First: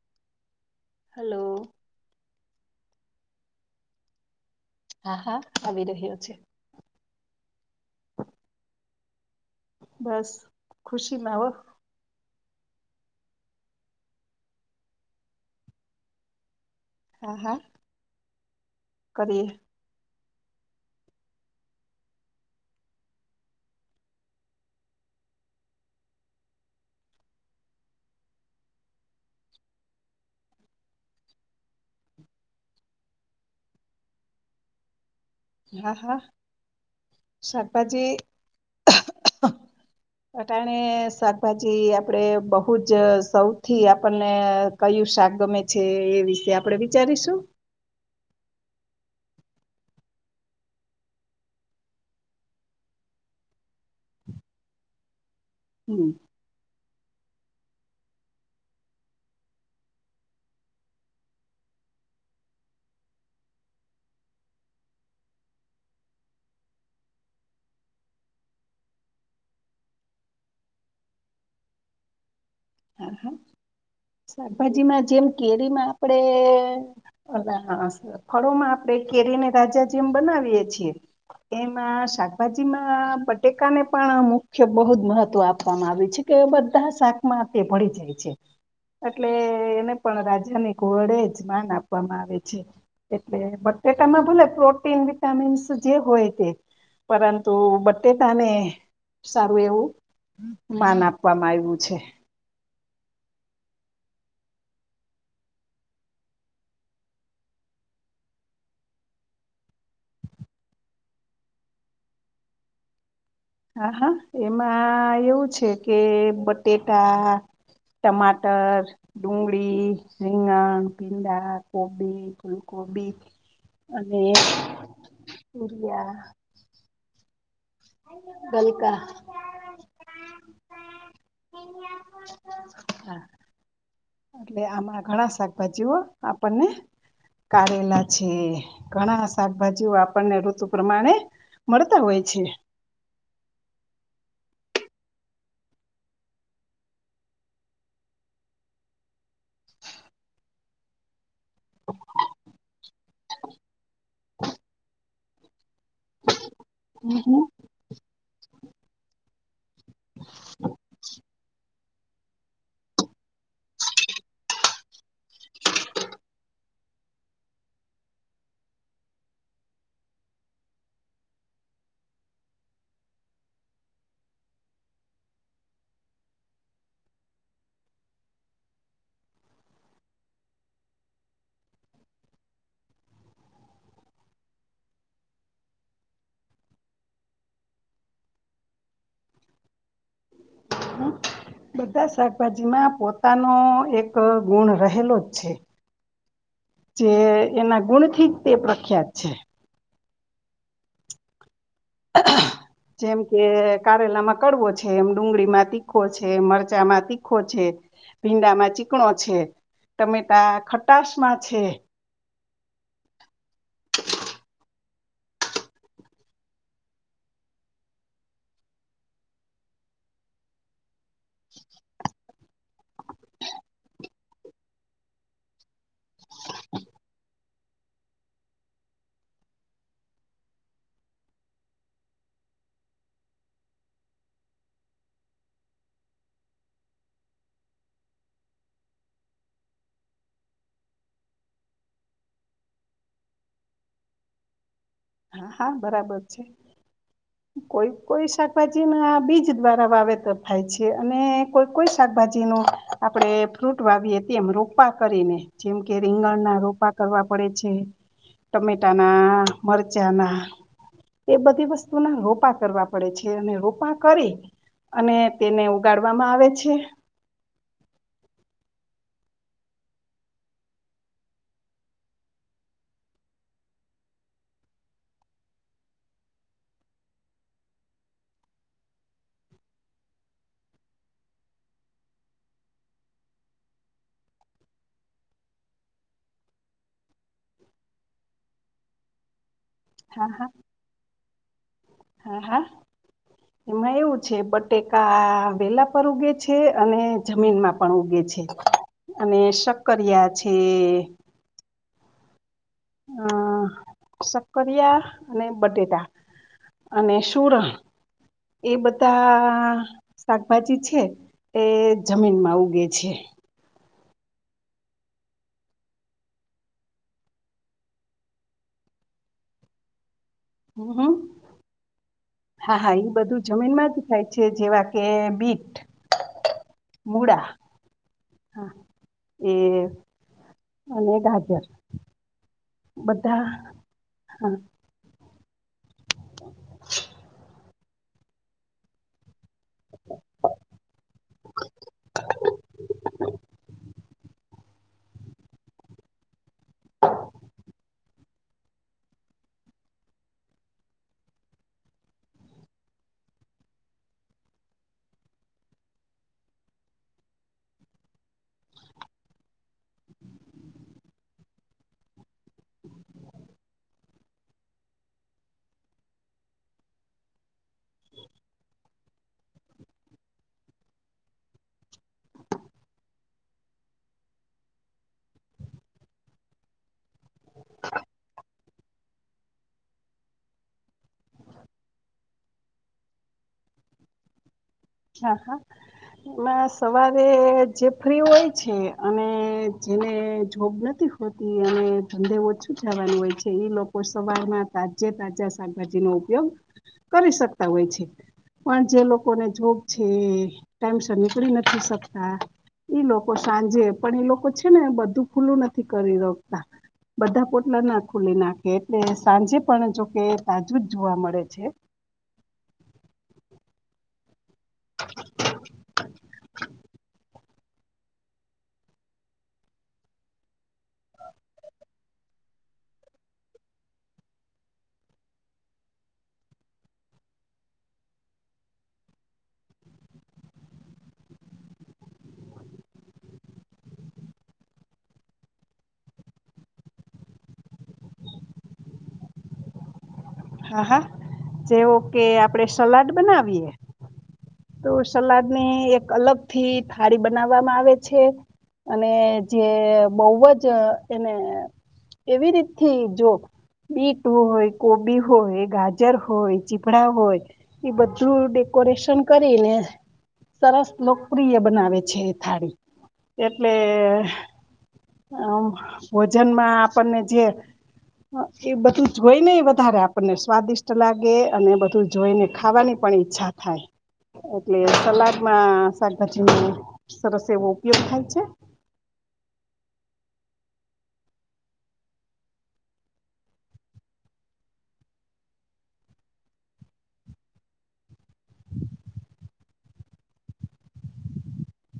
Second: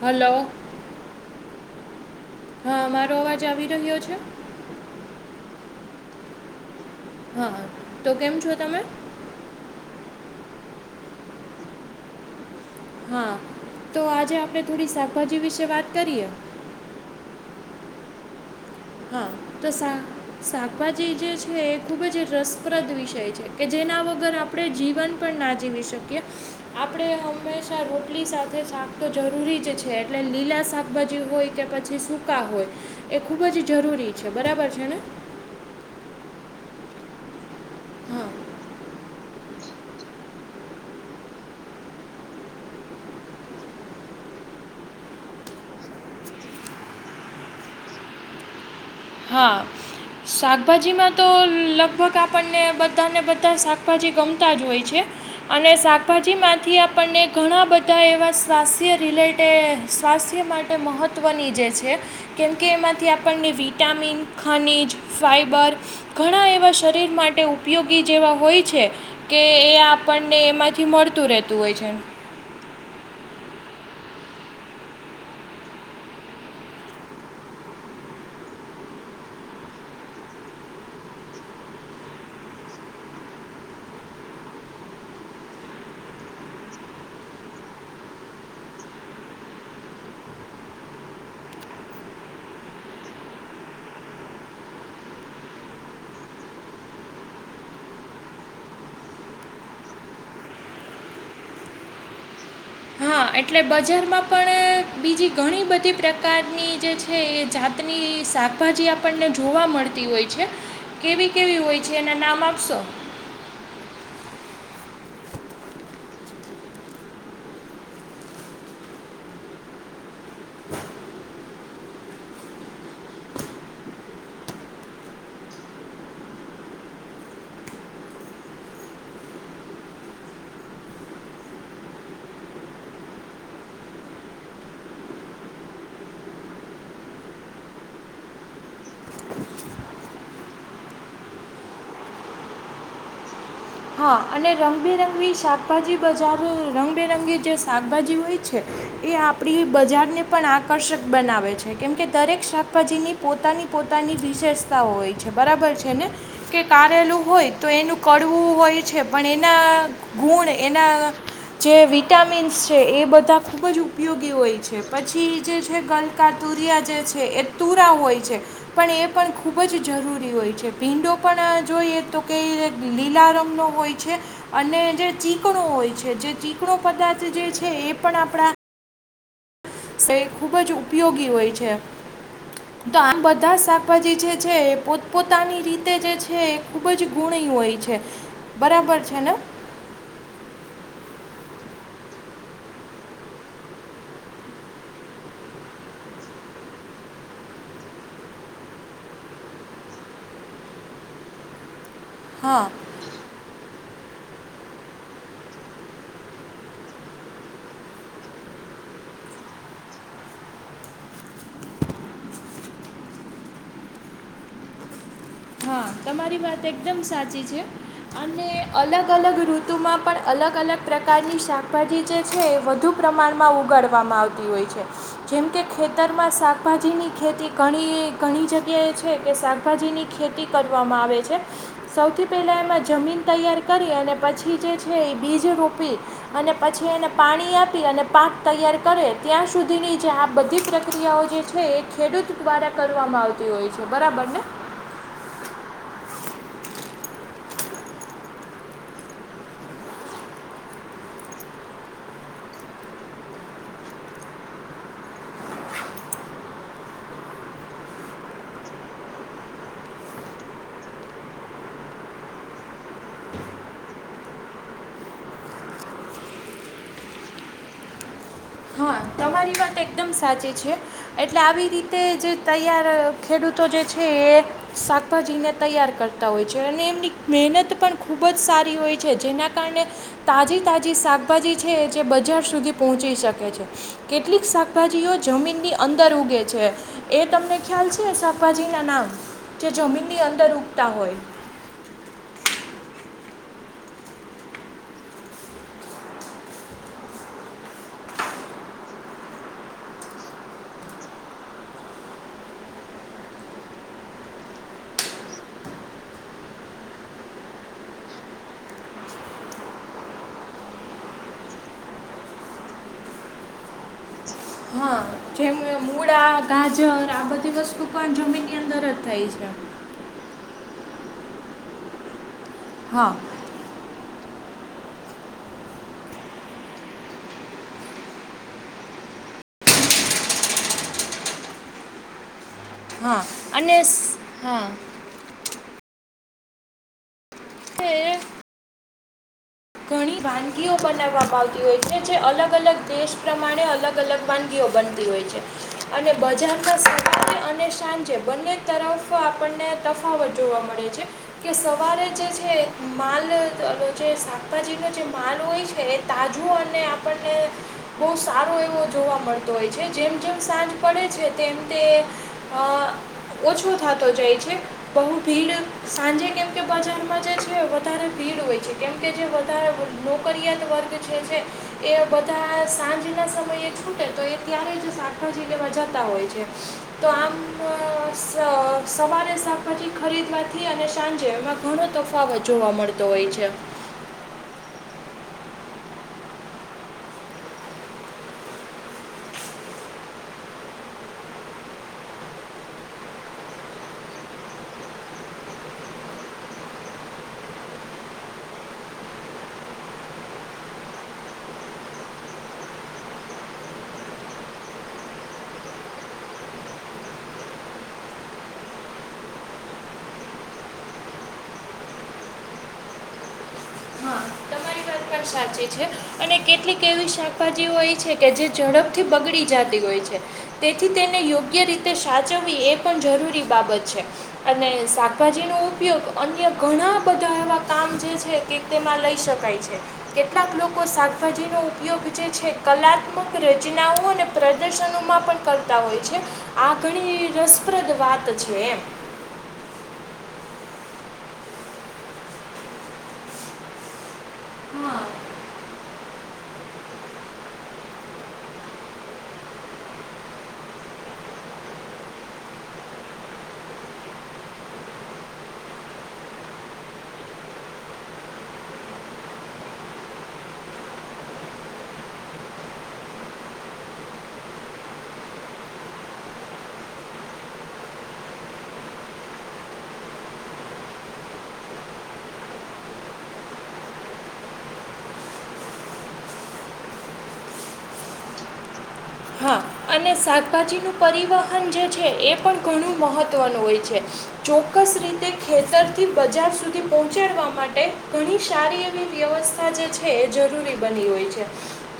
Hello. Hello. હા. મારો અવાજ આવી રહ્યો છે. હા. હા. આવી રહ્યો છે. હા. તો કેમ છો તમે? બસ ખુશીમા હો. હા, તો આજે આપણે થોડી શાકભાજી વિશે વાત કરીએે. હા હા. હા કરીએ તો સા શાકભાજી જે છે એ ખૂબ જ રસપ્રદ વિષય છે કે જેના વગર આપણે જીવન પણ ના જીવી શકીએ આપણે હંમેશા રોટલી સાથે શાક તો જરૂરી જ છે, એટલે લીલા શાકભાજી હોય કે પછી સૂકા હોય એ ખૂબ જ જરૂરી છે, બરાબર છે ને હા, હા શાકભાજી હા અટાણે શાકભાજી આપડે બહુ જ સૌથી આપણને કયું શાક ગમે છે એ વિશે આપડે વિચારીશું હા, શાકભાજીમાં તો લગભગ આપણને બધાને બધા શાકભાજી ગમતા જ હોય છે અને હમ શાકભાજીમાંથી આપ આપણને ઘણા બધા એવા સ્વાસ્થ્ય રિલેટેડ સ્વાસ્થ્ય માટે મહત્ત્વની જે છે, કેમકે એમાંથી આપણને વ વિટામિન, ખનીજ, ફાઈબર ઘણા એવા શરીર માટે ઉપયોગી જેવા હોય છે, કે એ આપણને એમાંથી મળતું રહેતું હોય છે શાકભાજીમાં જેમ કેરીમાં આપણેે ફળોમાં આપણે કેરીને રાજા જેમ બનાવીએ છીએ એમાં શાકભાજીમાં બટેકાને પણ મુખ્ય બહુ જ મહત્વ આપવામાં આવે છે કે બધા શાકમાં તે ભળી જાય છે, એટલે એને પણ રાજાની ઘડે જ માન આપવામાં આવે છે, એટલે બટેટામાં ભલે પ્રોટીન વિટામીન્સ જે હોય તે પરંતુ બટેટાને સારું એવું માન આપવામાં આવ્યું છે હા, એટલે બજારમાં પણ બીજી ઘણી બધી પ્રકારની જે છે એ જાતની શાકભાજી આપણને જોવા મળતી હોય છે, કેવી કેવી હોય છે, એના નામ આપશો હા હા એમાં એવું છે કે બટેટા ટમાટર ડુંગળી રીંગણ ભીંડા કોબી ફૂલકોબી અને યુરિયા ગલકા એટલે આમાં ઘણા શાકભાજીઓ આપણને કાઢેલા છે ઘણા શાકભાજીઓ આપણને ઋતુ પ્રમાણે મળતા હોય છે હા અને રંગબેરંગી શાકભાજી બજાર રંગબેરંગી જે શાકભાજી હોય છે એ આપણી બજારને પણ આકર્ષક બનાવે છે કેમકે દરેક શાકભાજીની પોતાની પોતાની વિશેષતાઓ હોય છે બરાબર છે ને કે કાારેલું હોય તો એનું કડવું હોય છે પણ એના ગુણ એના જે વિટામિન્સ છે એ બધા ખૂબ જ ઉપયોગી હોય છે પછી જે છે ગલકા તુરિયા જે છે એ તુરા હોય છે પણ એ પણ ખૂબ જ જરૂરી હોય છે ભીંડો પણ જોઈએ તો કે લીલા રંગ નો હોય છે અને જે ચીકણો હોય છે જે ચીકણો પદાર્થ જે છે એ પણ આપણા એ ખૂબ જ ઉપયોગી હોય છે તો આમ બધા શાકભાજી જે છે એ પોતપોતાની રીતે જે છે એ ખૂબ જ ગુણી હોય છે બરાબર છે ને બધા શાકભાજીમાં પોતાનો એક ગુણ રહેલો જ છે જે એના ગુણથી જ તે પ્રખ્યાત છે હા જેમ કે કારેલા માં કડવો છે એમ ડુંગળીમાં તીખો છે મરચામાં તીખો છે ભીંડામાં ચીકણો છે ટમેટા ખટાસમાં છે. હા તમારી વાત એકદમ સાચી છે અને અલગ-અલગ ઋતુમાં પણ અલગ અલગ પ્રકારની શાકભાજી જે છે એ વધુ પ્રમાણમાં ઉગાડવામાં આવતી હોય છે જેમ કે ખેતરમાં શાકભાજીની ખેતી ઘણી ઘણી જગ્યાએ છે કે શાકભાજીની ખેતી કરવામાં આવે છે સૌથી પહેલાં એમાં જમીન તૈયાર કરી અને પછી જે છે એ બીજ રોપી અને પછી એને પાણી આપી અને પાક તૈયાર કરે ત્યાં સુધીની જે આ બધી પ્રક્રિયાઓ જે છે એ ખેડૂત દ્વારા કરવામાં આવતી હોય છે બરાબરને. હા હા બરાબર છે કોઈ કોઈ શાકભાજી ના આ બીજ દ્વારા વાવેતર થાય છે અને કોઈ કોઈ શાકભાજી ન આપડે ફ્રૂટ વાવીએ તેમ રોપા કરીને જેમ કે રીંગણ ના રોપા કરવા પડે છે ટમેટા ના મરચાંના એ બધી વસ્તુના રોપા કરવા પડે છે અને રોપા કરી અને તેને ઉગાડવામાં આવે છે. એ વાત એકદમ સાચી છે એટલે આવી રીતે જે તૈયાર ખેડૂતો જે છે એ શાકભાજીને તૈયાર કરતા હોય છે અને એમની મહેનત પણ ખૂબ જ સારી હોય છે જેના કારણે તાજી તાજી શાકભાજી છે જે બજાર સુધી પહોંચી શકે છે. કેટલીક શાકભાજીઓ જમીનની અંદર ઉગે છે એ તમને ખ્યાલ છે શાકભાજીના નામ. જે જમીનની હા હા અંદર ઉગતા હોય. હા હા એમાં એવું છે બટેકા વેલા પર ઉગે છે અને જમીનમાં પણ ઉગે છે અને શક્કરિયા છે. અ શક્કરિયા અને બટેટા અને સુરણ એ બધા શાકભાજી છે એ જમીનમાં ઉગે છે. હા જેમ મૂળા ગાજર આ બધી વસ્તુ પણ જમીનની અંદર જ થાય છે. હમ્મ હ. હા હા ઈ બધું જમીનમાં જ થાય છે જેવા કે બીટ મૂળા હા એ અને ગાજર હા બધા અને હા. [inaudible] ઘણી વાનગી બનાવવામાં આવતી હોય છે જે અલગ અલગ દેશ પ્રમાણે અલગ અલગ વાનગીઓ બનતી હોય છે અને બજારમાં સવા અને સાંજે બંને તરફ આપણને તફાવત જોવા મળે છે કે સવારે જે છે માલ જે અપાજીનો જે માલ હોય છે એ તાજો અને આપણને બહુ સારો એવો જોવા મળતો હોય છે જેમ જેમ સાંજ પડે છે તેમ તે ઓછો થતો જાય છે બહ ભીડ સાંજે કેમ કે બજારમાં જે છે વધારે ભીડ હોય છે કેમ કે જે નોકરીયાત વર્ગ જે એ બધા સાંજના સમયે છૂટે તો એ ત્યારે જ શાકાજીમાં જતા હોય છે તો આમ સવારે શાકભાજી ખરીદવાથી અને સાંજે એમાં ઘણો તફાવત જોવા મળતો હોય છે. હા એમાં સવારે જે ફ્રી હોય છે અને જેને જોબ નથી હોતી અને ધંધે ઓછું જવાનું હોય છે એ લોકો સવારમાં તાજે તાજા શાકભાજીનો ઉપયોગ કરી શકતા હોય છે પણ જે લોકોને જોબ ટાઈમસર નીકળી નથી શકતા લોકો સાંજે પણ એ લોકો છે ને બધું ખુલ્લું નથી કરી રખતા બધા પોટલા ના ખુલી નાખે એટલે સાંજે પણ જોકે તાજું જ જોવા મળે છે. સાચે છે અને કેટલીક એવી શાકભાજીઓ એ છે કે જે ઝડપથી બગડી જતી હોય છે તેથી તેને યોગ્ય રીતે સાચવવી એ પણ જરૂરી બાબત છે અને શાકભાજીનો ઉપયોગ અન્ય ઘણા બધા એવા કામ જે છે તે તેમાં લઈ શકાય છે. કેટલાક લોકો શાકભાજીનો ઉપયોગ જે છે કલાત્મક રચનાઓ અને પ્રદર્શનોમાં પણ કરતા હોય છે આ ઘણી રસપ્રદ વાત છે એમ. હા હા જેવો કે આપડે સલાડ બનાવીએ. તો હા સલાદ ને એક અલગ થી થાળી બનાવવામાં આવે છે અને જે બહ જ એને એવી રીતથી જો બીટું હોય કોબી હોય ગાજર હોય ચીપડા હોય એ બધું ડેકોરેશન કરીને સરસ લોકપ્રિય બનાવે છે એ થાળી એટલે આ ભોજનમાં આપણને જે એ બધું હોય ને વધારે આપને સ્વાદિષ્ટ લાગે અને બધું જોઈને ખાવાની પણ ઈચ્છા થાય એટલે સલાડમાં શાકભાજી ન સરસ એવો ઉપયોગ થાય છે. હા અને શાકભાજીનું પરિવહન જે છે એ પણ ઘણું મહત્વનું હોય છે ચોક્કસ રીતે ખેતરથી બજાર સુધી પહોંચાડવા માટે ઘણી સારી એવી વ્યવસ્થા જે છે એ જરૂરી બની હોય છે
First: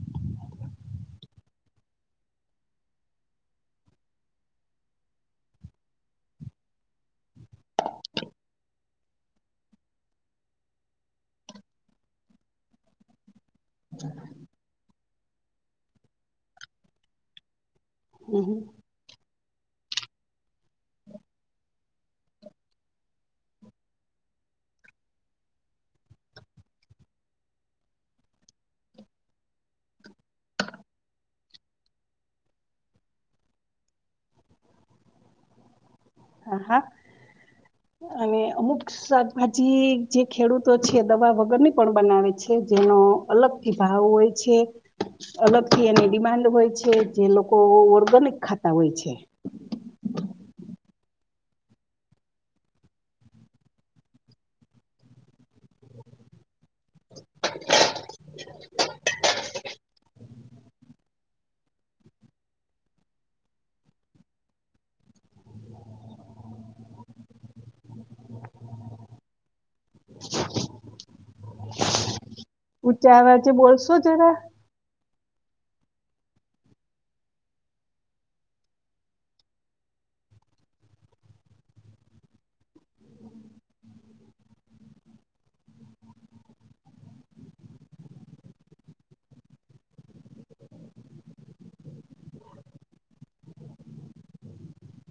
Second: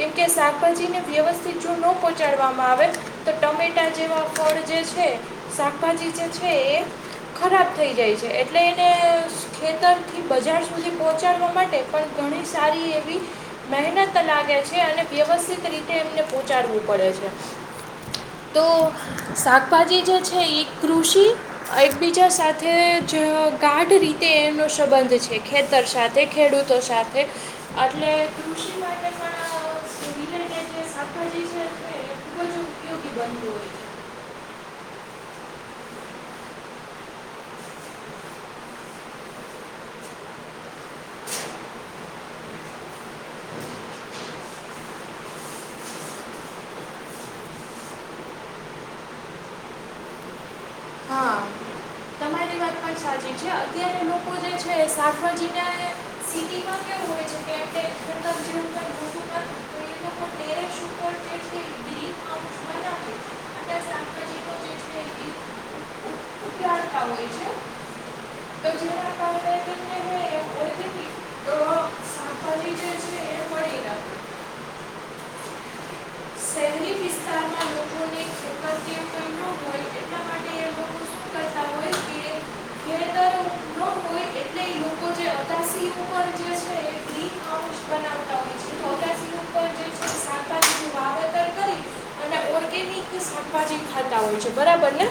કેમ કે શાકભાજીને વ્યવસ્થિત જો ન પહ પહંચાડવામાં આવે તો ટમેટા જેવા ફળ જે છે શાકભાજી જે છે એ ખરાબ થઈ જાય છે એટલે એને ખેતરથી બજાર સુધી પહોંચાડવા માટે પણ ઘણી સારી એવી મહેનત લાગે છે અને વ્યવસ્થિત રીતે એમને પહોંચાડવું. પડે છે‌. હમ હમ. તો શાકભાજી જે છે એ કૃષિ એકબીજા સાથે ગાઢ રીતે એનો સંબંધ છે ખેતર સાથે ખેડૂતો સાથેટ બજું યોગી બનતું હોય છે. હા હા અને અમુક શાકભાજી જે ખેડૂત તો છે દવા વગર ની પણ બનાવે છે. જેનો અલગથી ભાવ હોય છે, અલગથી એની ડિમાન્ડ હોય છે, જે લોકો ઓર્ગેનિક ખાતા હોય છે. હા તમારી વાત પણ સાચી છે અત્યારે લોકો જે છે, શકવાજીલા સિટીમાં કેું હોય છે કે બનાવે અને શાકભાજીનો જે છે એ ઉ- ઉગાડતા હોય છે તો જેના કારણે તેમને ઓર્ગેનિક શાકભાજી ઉ જે છે ચાર એ વાચે મળી રહે બોલશો જરા. શહેરી વિસ્તારમાં લોકોને ખેતર કે કંઈ ન હોય એટલા માટે એ લોકો શું કરતા હોય કે ખેતર ન હોય એટલે એ લોકો જે અગાસી ઉપર જે છે એ ગ્રીન હાઉસ બનાવતા હોય છે તો અગાસી ઉપર જે છે શાકભાજીનું વાવેતર કરી અને ઓર્ગેનિક શાકભાજી ખાતા હોય છે બરાબર ને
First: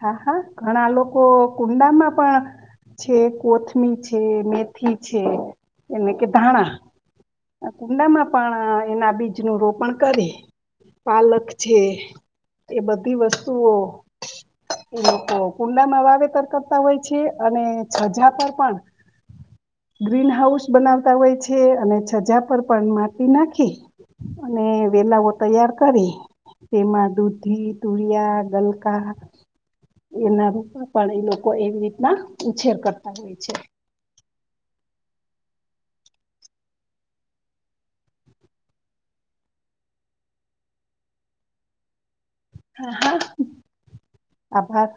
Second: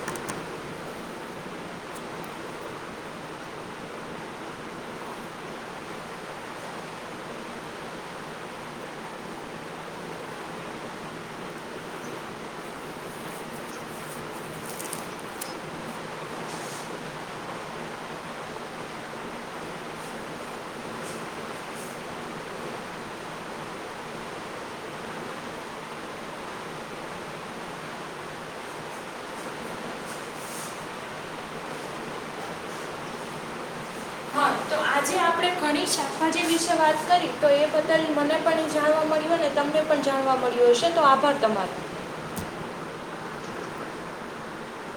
હા હા ઘણા લોકો કુંડામાં પણ છે કોથમી છે મેથી છે એને કે ધાણા કુંડામાં પણ એના બીજનું રોપણ કરે પાલક છે એ બધી વસ્તુઓ કુંડામાં વાવેતર કરતા હોય છે અને છજા પર પણ ગ્રીન હાઉસ બનાવતા હોય છે અને છજા પર પણ માટી નાખી અને વેલાઓ તૈયાર કરી તેમાં દૂધી તુરિયા ગલકા એના રૂપમાં પણ એ લોકો એવી રીતના ઉછેર કરતા હોય છે. આજ આપણે ઘણી શાકભાજી વિશે વાત કરી તો એ બદલ મને પણ જાણવા મળ્યું હોને તમને પણ જાણવા મળ્યું હશે તો આભાર તમારો. આભાર.